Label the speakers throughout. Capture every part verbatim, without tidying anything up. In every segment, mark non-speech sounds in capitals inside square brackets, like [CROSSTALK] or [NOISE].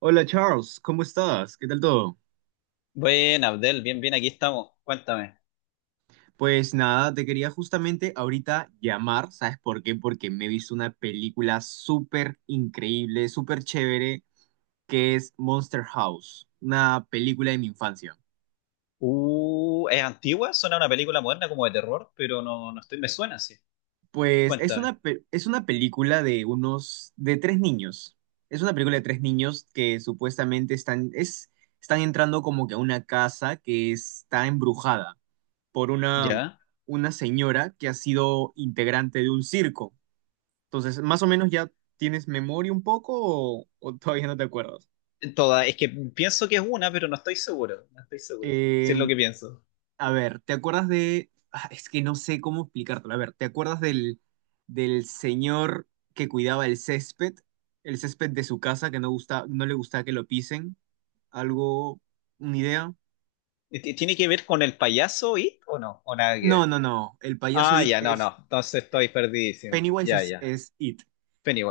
Speaker 1: Hola Charles, ¿cómo estás? ¿Qué tal todo?
Speaker 2: Bueno, Abdel, bien, bien, aquí estamos. Cuéntame.
Speaker 1: Pues nada, te quería justamente ahorita llamar, ¿sabes por qué? Porque me he visto una película súper increíble, súper chévere, que es Monster House, una película de mi infancia.
Speaker 2: Uh, ¿es antigua? Suena a una película moderna como de terror, pero no, no estoy, me suena así.
Speaker 1: Pues es
Speaker 2: Cuéntame.
Speaker 1: una, pe- es una película de unos, de tres niños. Es una película de tres niños que supuestamente están, es, están entrando como que a una casa que está embrujada por una,
Speaker 2: ¿Ya?
Speaker 1: una señora que ha sido integrante de un circo. Entonces, más o menos ya tienes memoria un poco o, o todavía no te acuerdas.
Speaker 2: Toda, es que pienso que es una, pero no estoy seguro. No estoy seguro. Si
Speaker 1: Eh,
Speaker 2: es lo que pienso.
Speaker 1: a ver, ¿te acuerdas de... Ah, es que no sé cómo explicártelo. A ver, ¿te acuerdas del, del señor que cuidaba el césped? El césped de su casa que no gusta, no le gustaba que lo pisen. ¿Algo? ¿Una idea?
Speaker 2: ¿Ti- ¿Tiene que ver con el payaso It o no? ¿O nada que
Speaker 1: No,
Speaker 2: ver?
Speaker 1: no, no. El payaso
Speaker 2: Ah,
Speaker 1: It
Speaker 2: ya, no,
Speaker 1: es...
Speaker 2: no. Entonces estoy perdidísimo.
Speaker 1: Pennywise
Speaker 2: Ya,
Speaker 1: es,
Speaker 2: ya.
Speaker 1: es It.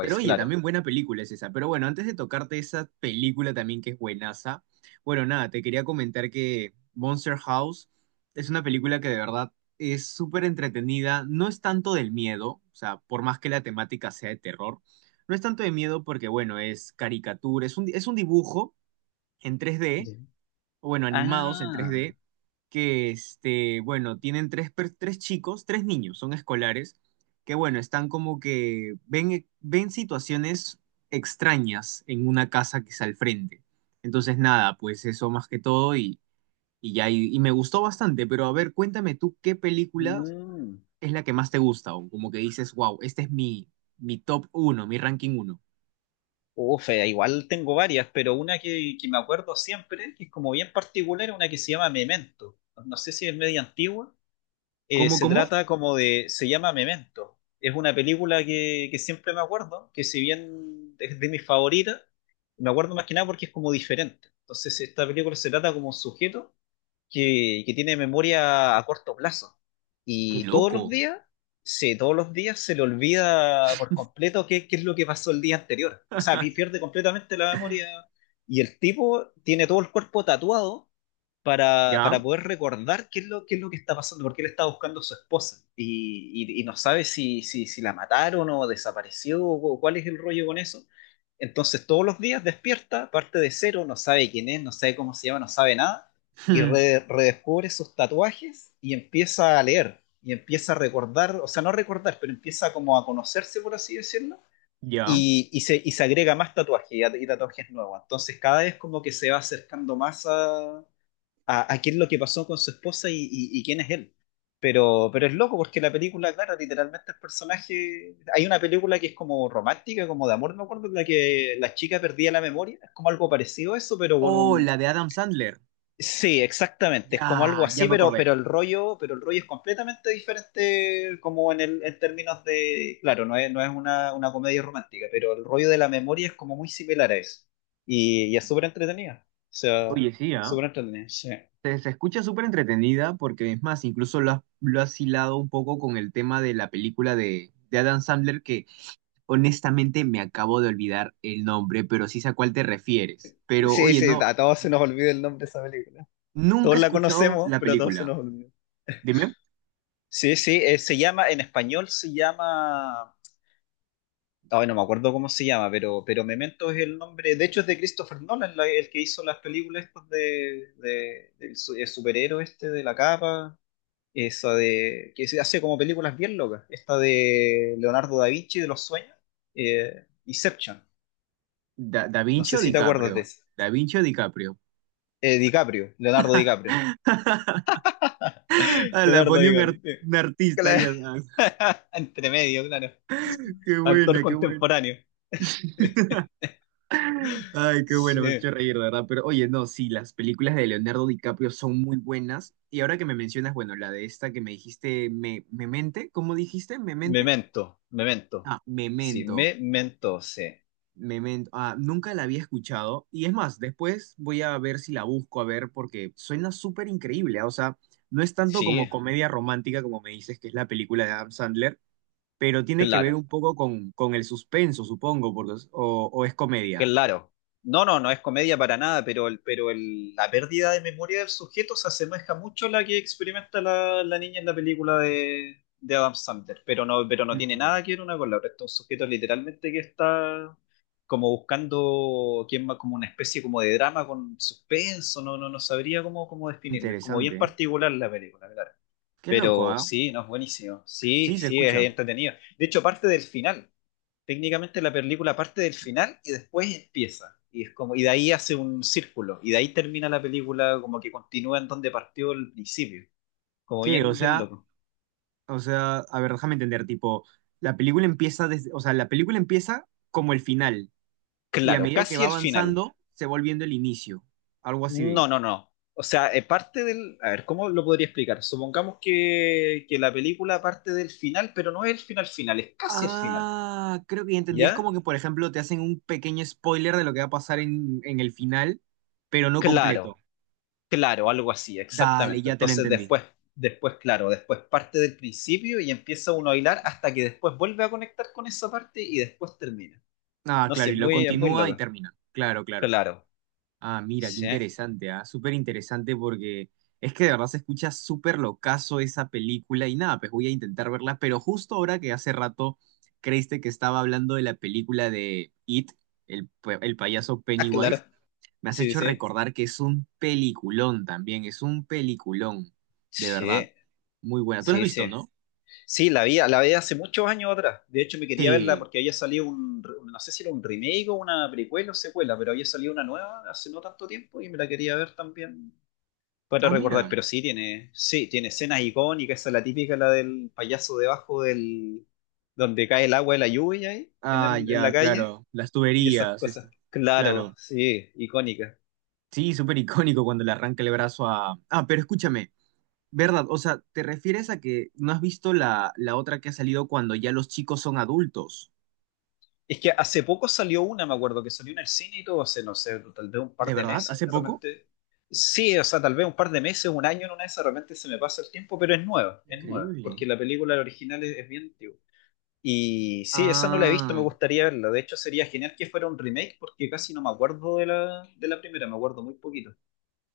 Speaker 1: Pero oye,
Speaker 2: claro.
Speaker 1: también buena película es esa. Pero bueno, antes de tocarte esa película también que es buenaza, bueno, nada, te quería comentar que Monster House es una película que de verdad es súper entretenida. No es tanto del miedo, o sea, por más que la temática sea de terror, no es tanto de miedo porque, bueno, es caricatura, es un, es un dibujo en tres D
Speaker 2: Ya.
Speaker 1: o bueno, animados en tres
Speaker 2: Ah.
Speaker 1: d que, este, bueno, tienen tres, per- tres chicos, tres niños, son escolares, que, bueno, están como que ven, e, ven situaciones extrañas en una casa que está al frente. Entonces, nada, pues eso más que todo y, y ya, y, y me gustó bastante, pero a ver, cuéntame tú, ¿qué película
Speaker 2: Mm.
Speaker 1: es la que más te gusta? O como que dices, wow, este es mi, mi top uno, mi ranking uno.
Speaker 2: Uf, eh, igual tengo varias, pero una que, que me acuerdo siempre, que es como bien particular, es una que se llama Memento. No sé si es media antigua. Eh,
Speaker 1: ¿Cómo,
Speaker 2: se
Speaker 1: cómo?
Speaker 2: trata como de, se llama Memento. Es una película que, que siempre me acuerdo, que si bien es de mis favoritas, me acuerdo más que nada porque es como diferente. Entonces, esta película se trata como un sujeto que, que tiene memoria a corto plazo.
Speaker 1: ¡Qué
Speaker 2: Y todos los
Speaker 1: loco!
Speaker 2: días, sí, todos los días se le olvida por completo qué, qué es lo que pasó el día anterior. O sea, pi-
Speaker 1: [LAUGHS]
Speaker 2: pierde completamente la memoria. Y el tipo tiene todo el cuerpo tatuado para,
Speaker 1: ¿Ya?
Speaker 2: para poder recordar qué es lo, qué es lo que está pasando, porque él está buscando a su esposa y, y- y no sabe si, si, si la mataron o desapareció o cuál es el rollo con eso. Entonces todos los días despierta, parte de cero, no sabe quién es, no sabe cómo se llama, no sabe nada y re-
Speaker 1: [LAUGHS]
Speaker 2: redescubre sus tatuajes y empieza a leer y empieza a recordar, o sea, no recordar, pero empieza como a conocerse, por así decirlo,
Speaker 1: Ya.
Speaker 2: y, y se, y se agrega más tatuajes y, a- y tatuajes nuevos. Entonces cada vez como que se va acercando más a, a, a qué es lo que pasó con su esposa y, y- y quién es él. Pero, pero es loco porque la película, claro, literalmente el personaje, hay una película que es como romántica, como de amor, no me acuerdo, en la que la chica perdía la memoria, es como algo parecido a eso, pero con
Speaker 1: Oh,
Speaker 2: un,
Speaker 1: la de Adam Sandler.
Speaker 2: sí, exactamente. Es como algo
Speaker 1: Ya, ya
Speaker 2: así,
Speaker 1: me
Speaker 2: pero,
Speaker 1: acordé.
Speaker 2: pero el rollo, pero el rollo es completamente diferente como en el, en términos de, claro, no es, no es una, una comedia romántica, pero el rollo de la memoria es como muy similar a eso. Y, y es súper entretenida. O sea,
Speaker 1: Oye, sí, ¿ah?
Speaker 2: súper entretenida. Sí.
Speaker 1: Se, se escucha súper entretenida porque es más, incluso lo has, lo has hilado un poco con el tema de la película de, de Adam Sandler que honestamente me acabo de olvidar el nombre, pero sí sé a cuál te refieres. Pero
Speaker 2: Sí,
Speaker 1: oye,
Speaker 2: sí,
Speaker 1: no,
Speaker 2: a todos se nos olvida el nombre de esa película.
Speaker 1: nunca
Speaker 2: Todos
Speaker 1: he
Speaker 2: la
Speaker 1: escuchado
Speaker 2: conocemos,
Speaker 1: la
Speaker 2: pero a todos se
Speaker 1: película.
Speaker 2: nos olvida.
Speaker 1: Dime,
Speaker 2: Sí, sí, eh, se llama, en español se llama ay, no me acuerdo cómo se llama, pero, pero Memento es el nombre. De hecho, es de Christopher Nolan, la- el que hizo las películas estas de, de- del su- el superhéroe este de la capa. Esa de que se hace como películas bien locas. Esta de Leonardo da Vinci de los sueños. eh, Inception.
Speaker 1: ¿Da, Da
Speaker 2: No
Speaker 1: Vinci
Speaker 2: sé
Speaker 1: o
Speaker 2: si te acuerdas
Speaker 1: DiCaprio?
Speaker 2: de esa.
Speaker 1: Da Vinci o DiCaprio.
Speaker 2: Eh, DiCaprio, Leonardo DiCaprio.
Speaker 1: [LAUGHS]
Speaker 2: [LAUGHS]
Speaker 1: Ah, la
Speaker 2: Leonardo
Speaker 1: ponía un, ar-
Speaker 2: DiCaprio. Sí.
Speaker 1: un artista ahí.
Speaker 2: Claro.
Speaker 1: ah, ah,
Speaker 2: [LAUGHS] Entre medio, claro.
Speaker 1: qué
Speaker 2: Actor
Speaker 1: buena, qué buena.
Speaker 2: contemporáneo.
Speaker 1: Ay, qué bueno, me has hecho
Speaker 2: Sí.
Speaker 1: reír, de verdad. Pero oye, no, sí, las películas de Leonardo DiCaprio son muy buenas. Y ahora que me mencionas, bueno, la de esta que me dijiste, me, Memente, ¿cómo dijiste? ¿Memente?
Speaker 2: Memento, Memento.
Speaker 1: Ah,
Speaker 2: Sí,
Speaker 1: Memento,
Speaker 2: Memento, sí.
Speaker 1: Memento. Ah, nunca la había escuchado. Y es más, después voy a ver si la busco, a ver, porque suena súper increíble. ah, O sea, no es tanto como
Speaker 2: Sí,
Speaker 1: comedia romántica como me dices, que es la película de Adam Sandler, pero tiene que ver
Speaker 2: claro,
Speaker 1: un poco con, con el suspenso, supongo, porque, es- o, o es comedia.
Speaker 2: claro. No, no, no es comedia para nada, pero, el, pero el- la pérdida de memoria del sujeto se asemeja mucho a la que experimenta la, la niña en la película de, de Adam Sandler, pero no, pero no tiene
Speaker 1: Mm,
Speaker 2: nada que ver una con la otra. Este es un sujeto literalmente que está como buscando quién más, como una especie como de drama con suspenso, no, no, no sabría cómo, cómo definirlo. Es como
Speaker 1: interesante.
Speaker 2: bien
Speaker 1: ¿Eh?
Speaker 2: particular la película, claro.
Speaker 1: Qué loco,
Speaker 2: Pero
Speaker 1: ¿ah?
Speaker 2: sí, no es buenísimo. Sí,
Speaker 1: Sí, se
Speaker 2: sí, es
Speaker 1: escucha.
Speaker 2: entretenido. De hecho, parte del final. Técnicamente la película parte del final y después empieza. Y es como, y de ahí hace un círculo. Y de ahí termina la película como que continúa en donde partió el principio. Como
Speaker 1: ¿Qué? O
Speaker 2: bien, bien
Speaker 1: sea,
Speaker 2: loco.
Speaker 1: o sea, a ver, déjame entender, tipo, la película empieza desde, o sea, la película empieza como el final, y a
Speaker 2: Claro,
Speaker 1: medida que
Speaker 2: casi
Speaker 1: va
Speaker 2: el final.
Speaker 1: avanzando, se va volviendo el inicio. Algo así de.
Speaker 2: No, no, no. O sea, eh, parte del. A ver, ¿cómo lo podría explicar? Supongamos que, que la película parte del final, pero no es el final final, es casi el final.
Speaker 1: Ah, creo que ya entendí. Es
Speaker 2: ¿Ya?
Speaker 1: como que, por ejemplo, te hacen un pequeño spoiler de lo que va a pasar en, en el final, pero no completo.
Speaker 2: Claro. Claro, algo así,
Speaker 1: Dale,
Speaker 2: exactamente.
Speaker 1: ya te lo
Speaker 2: Entonces
Speaker 1: entendí.
Speaker 2: después, después, claro, después parte del principio y empieza uno a hilar hasta que después vuelve a conectar con esa parte y después termina.
Speaker 1: Ah,
Speaker 2: No, sí,
Speaker 1: claro, y
Speaker 2: es
Speaker 1: lo
Speaker 2: muy, es muy
Speaker 1: continúa y
Speaker 2: loco.
Speaker 1: termina. Claro, claro.
Speaker 2: Claro.
Speaker 1: Ah, mira, qué
Speaker 2: Sí.
Speaker 1: interesante, ah, súper interesante porque es que de verdad se escucha súper locazo esa película y nada, pues voy a intentar verla, pero justo ahora que hace rato creíste que estaba hablando de la película de It, el, pa- el payaso
Speaker 2: Ah,
Speaker 1: Pennywise,
Speaker 2: claro.
Speaker 1: me has
Speaker 2: Sí,
Speaker 1: hecho
Speaker 2: sí.
Speaker 1: recordar que es un peliculón también, es un peliculón, de verdad,
Speaker 2: Sí,
Speaker 1: muy buena. ¿Tú la has
Speaker 2: sí,
Speaker 1: visto,
Speaker 2: sí.
Speaker 1: no?
Speaker 2: Sí, la vi, la vi hace muchos años atrás. De hecho, me quería verla
Speaker 1: Sí.
Speaker 2: porque había salido un, re- no sé si era un remake o una precuela o secuela, pero había salido una nueva hace no tanto tiempo y me la quería ver también para
Speaker 1: Ah,
Speaker 2: recordar,
Speaker 1: mira.
Speaker 2: pero sí tiene, sí, tiene escenas icónicas, esa es la típica, la del payaso debajo del, donde cae el agua de la lluvia ahí, en
Speaker 1: Ah,
Speaker 2: el- en la
Speaker 1: ya,
Speaker 2: calle,
Speaker 1: claro, las
Speaker 2: y esas
Speaker 1: tuberías,
Speaker 2: cosas.
Speaker 1: esta,
Speaker 2: Claro,
Speaker 1: claro.
Speaker 2: sí, icónicas.
Speaker 1: Sí, súper icónico cuando le arranca el brazo a... Ah, pero escúchame, verdad, o sea, ¿te refieres a que no has visto la, la otra que ha salido cuando ya los chicos son adultos?
Speaker 2: Es que hace poco salió una, me acuerdo, que salió en el cine y todo, hace, no sé, tal vez un
Speaker 1: ¿De
Speaker 2: par de
Speaker 1: verdad?
Speaker 2: meses,
Speaker 1: ¿Hace
Speaker 2: de
Speaker 1: poco?
Speaker 2: repente. Sí, o sea, tal vez un par de meses, un año en una de esas, de repente se me pasa el tiempo, pero es nueva, es nueva,
Speaker 1: Increíble.
Speaker 2: porque la película original es, es bien antigua. Y sí, esa no la he visto, me
Speaker 1: Ah,
Speaker 2: gustaría verla. De hecho, sería genial que fuera un remake porque casi no me acuerdo de la, de la primera, me acuerdo muy poquito.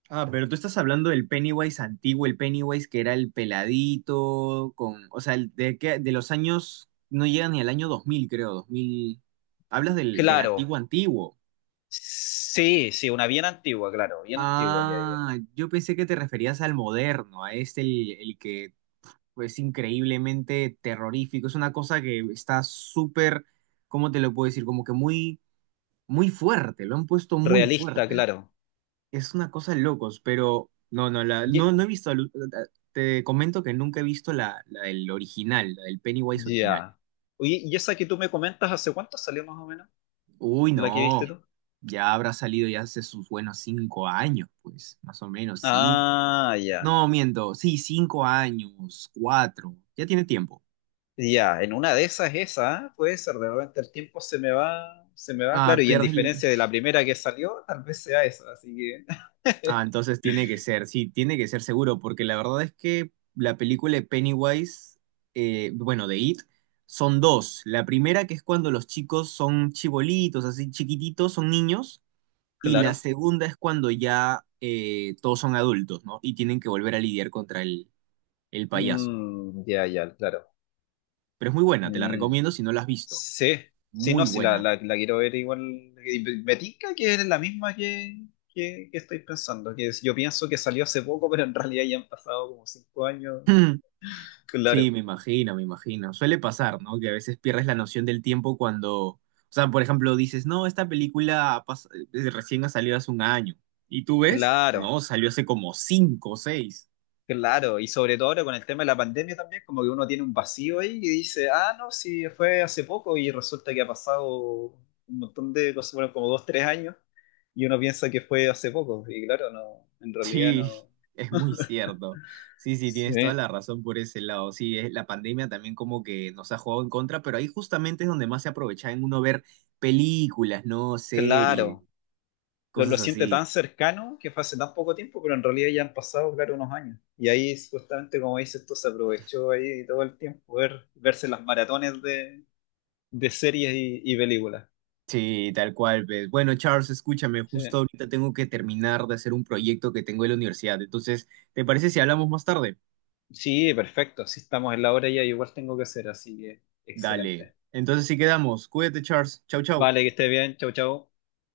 Speaker 1: ah, pero tú estás hablando del Pennywise antiguo, el Pennywise que era el peladito, con, o sea, el de, que, de los años, no llega ni al año dos mil, creo, dos mil. Hablas del, del
Speaker 2: Claro,
Speaker 1: antiguo antiguo.
Speaker 2: sí, sí, una bien antigua, claro, bien antigua que había.
Speaker 1: Ah, yo pensé que te referías al moderno, a este, el, el que pues increíblemente terrorífico. Es una cosa que está súper, ¿cómo te lo puedo decir? Como que muy, muy fuerte, lo han puesto muy
Speaker 2: Realista,
Speaker 1: fuerte.
Speaker 2: claro.
Speaker 1: Es una cosa de locos, pero no, no, la, no,
Speaker 2: Ye-
Speaker 1: no he visto, al- te comento que nunca he visto la, la del original, la del Pennywise original.
Speaker 2: Ya. Oye, ¿y esa que tú me comentas hace cuánto salió más o menos?
Speaker 1: Uy,
Speaker 2: ¿La que
Speaker 1: no,
Speaker 2: viste tú?
Speaker 1: ya habrá salido ya hace sus buenos cinco años, pues, más o menos, cinco.
Speaker 2: Ah, ya.
Speaker 1: No, miento, sí, cinco años, cuatro, ya tiene tiempo.
Speaker 2: Ya, en una de esas esa, ¿ah? Puede ser, de repente el tiempo se me va, se me va,
Speaker 1: Ah,
Speaker 2: claro, y en
Speaker 1: pierdes.
Speaker 2: diferencia de la primera que salió, tal vez sea esa, así que,
Speaker 1: Ah,
Speaker 2: [LAUGHS]
Speaker 1: entonces tiene que ser, sí, tiene que ser seguro, porque la verdad es que la película de Pennywise, eh, bueno, de It, son dos. La primera que es cuando los chicos son chibolitos, así chiquititos, son niños, y la
Speaker 2: claro.
Speaker 1: segunda es cuando ya eh, todos son adultos, ¿no? Y tienen que volver a lidiar contra el, el payaso.
Speaker 2: Mm, ya, ya, claro.
Speaker 1: Pero es muy buena, te la
Speaker 2: Mm,
Speaker 1: recomiendo si no la has visto.
Speaker 2: sí, sí,
Speaker 1: Muy
Speaker 2: no, sí, la,
Speaker 1: buena.
Speaker 2: la, la quiero ver igual. Y me tinca que es la misma que, que, que estoy pensando, que es- yo pienso que salió hace poco, pero en realidad ya han pasado como cinco
Speaker 1: [CLEARS THROAT]
Speaker 2: años.
Speaker 1: [LAUGHS] Sí,
Speaker 2: Claro,
Speaker 1: me imagino, me imagino. Suele pasar, ¿no? Que a veces pierdes la noción del tiempo cuando, o sea, por ejemplo, dices, no, esta película ha pas- eh, recién ha salido hace un año. ¿Y tú ves?
Speaker 2: claro,
Speaker 1: No, salió hace como cinco o seis. [LAUGHS]
Speaker 2: claro. Y sobre todo ahora con el tema de la pandemia también, como que uno tiene un vacío ahí y dice, ah, no, sí, fue hace poco y resulta que ha pasado un montón de cosas, bueno, como dos, tres años, y uno piensa que fue hace poco, y claro, no, en realidad
Speaker 1: Sí,
Speaker 2: no.
Speaker 1: es muy cierto. Sí, sí, tienes toda
Speaker 2: Sí.
Speaker 1: la razón por ese lado. Sí, es- la pandemia también como que nos ha jugado en contra, pero ahí justamente es donde más se aprovecha en uno ver películas, ¿no? Series,
Speaker 2: Claro, lo, lo
Speaker 1: cosas
Speaker 2: siente
Speaker 1: así.
Speaker 2: tan cercano que fue hace tan poco tiempo, pero en realidad ya han pasado, claro, unos años. Y ahí, justamente como dices, esto se aprovechó ahí todo el tiempo, ver, verse las maratones de, de series y, y películas.
Speaker 1: Sí, tal cual, pues. Bueno, Charles, escúchame,
Speaker 2: Sí.
Speaker 1: justo ahorita tengo que terminar de hacer un proyecto que tengo en la universidad. Entonces, ¿te parece si hablamos más tarde?
Speaker 2: Sí, perfecto, si estamos en la hora ya, igual tengo que hacer, así que
Speaker 1: Dale.
Speaker 2: excelente.
Speaker 1: Entonces sí quedamos. Cuídate, Charles. Chau, chau.
Speaker 2: Vale, que estés bien, chau, chau.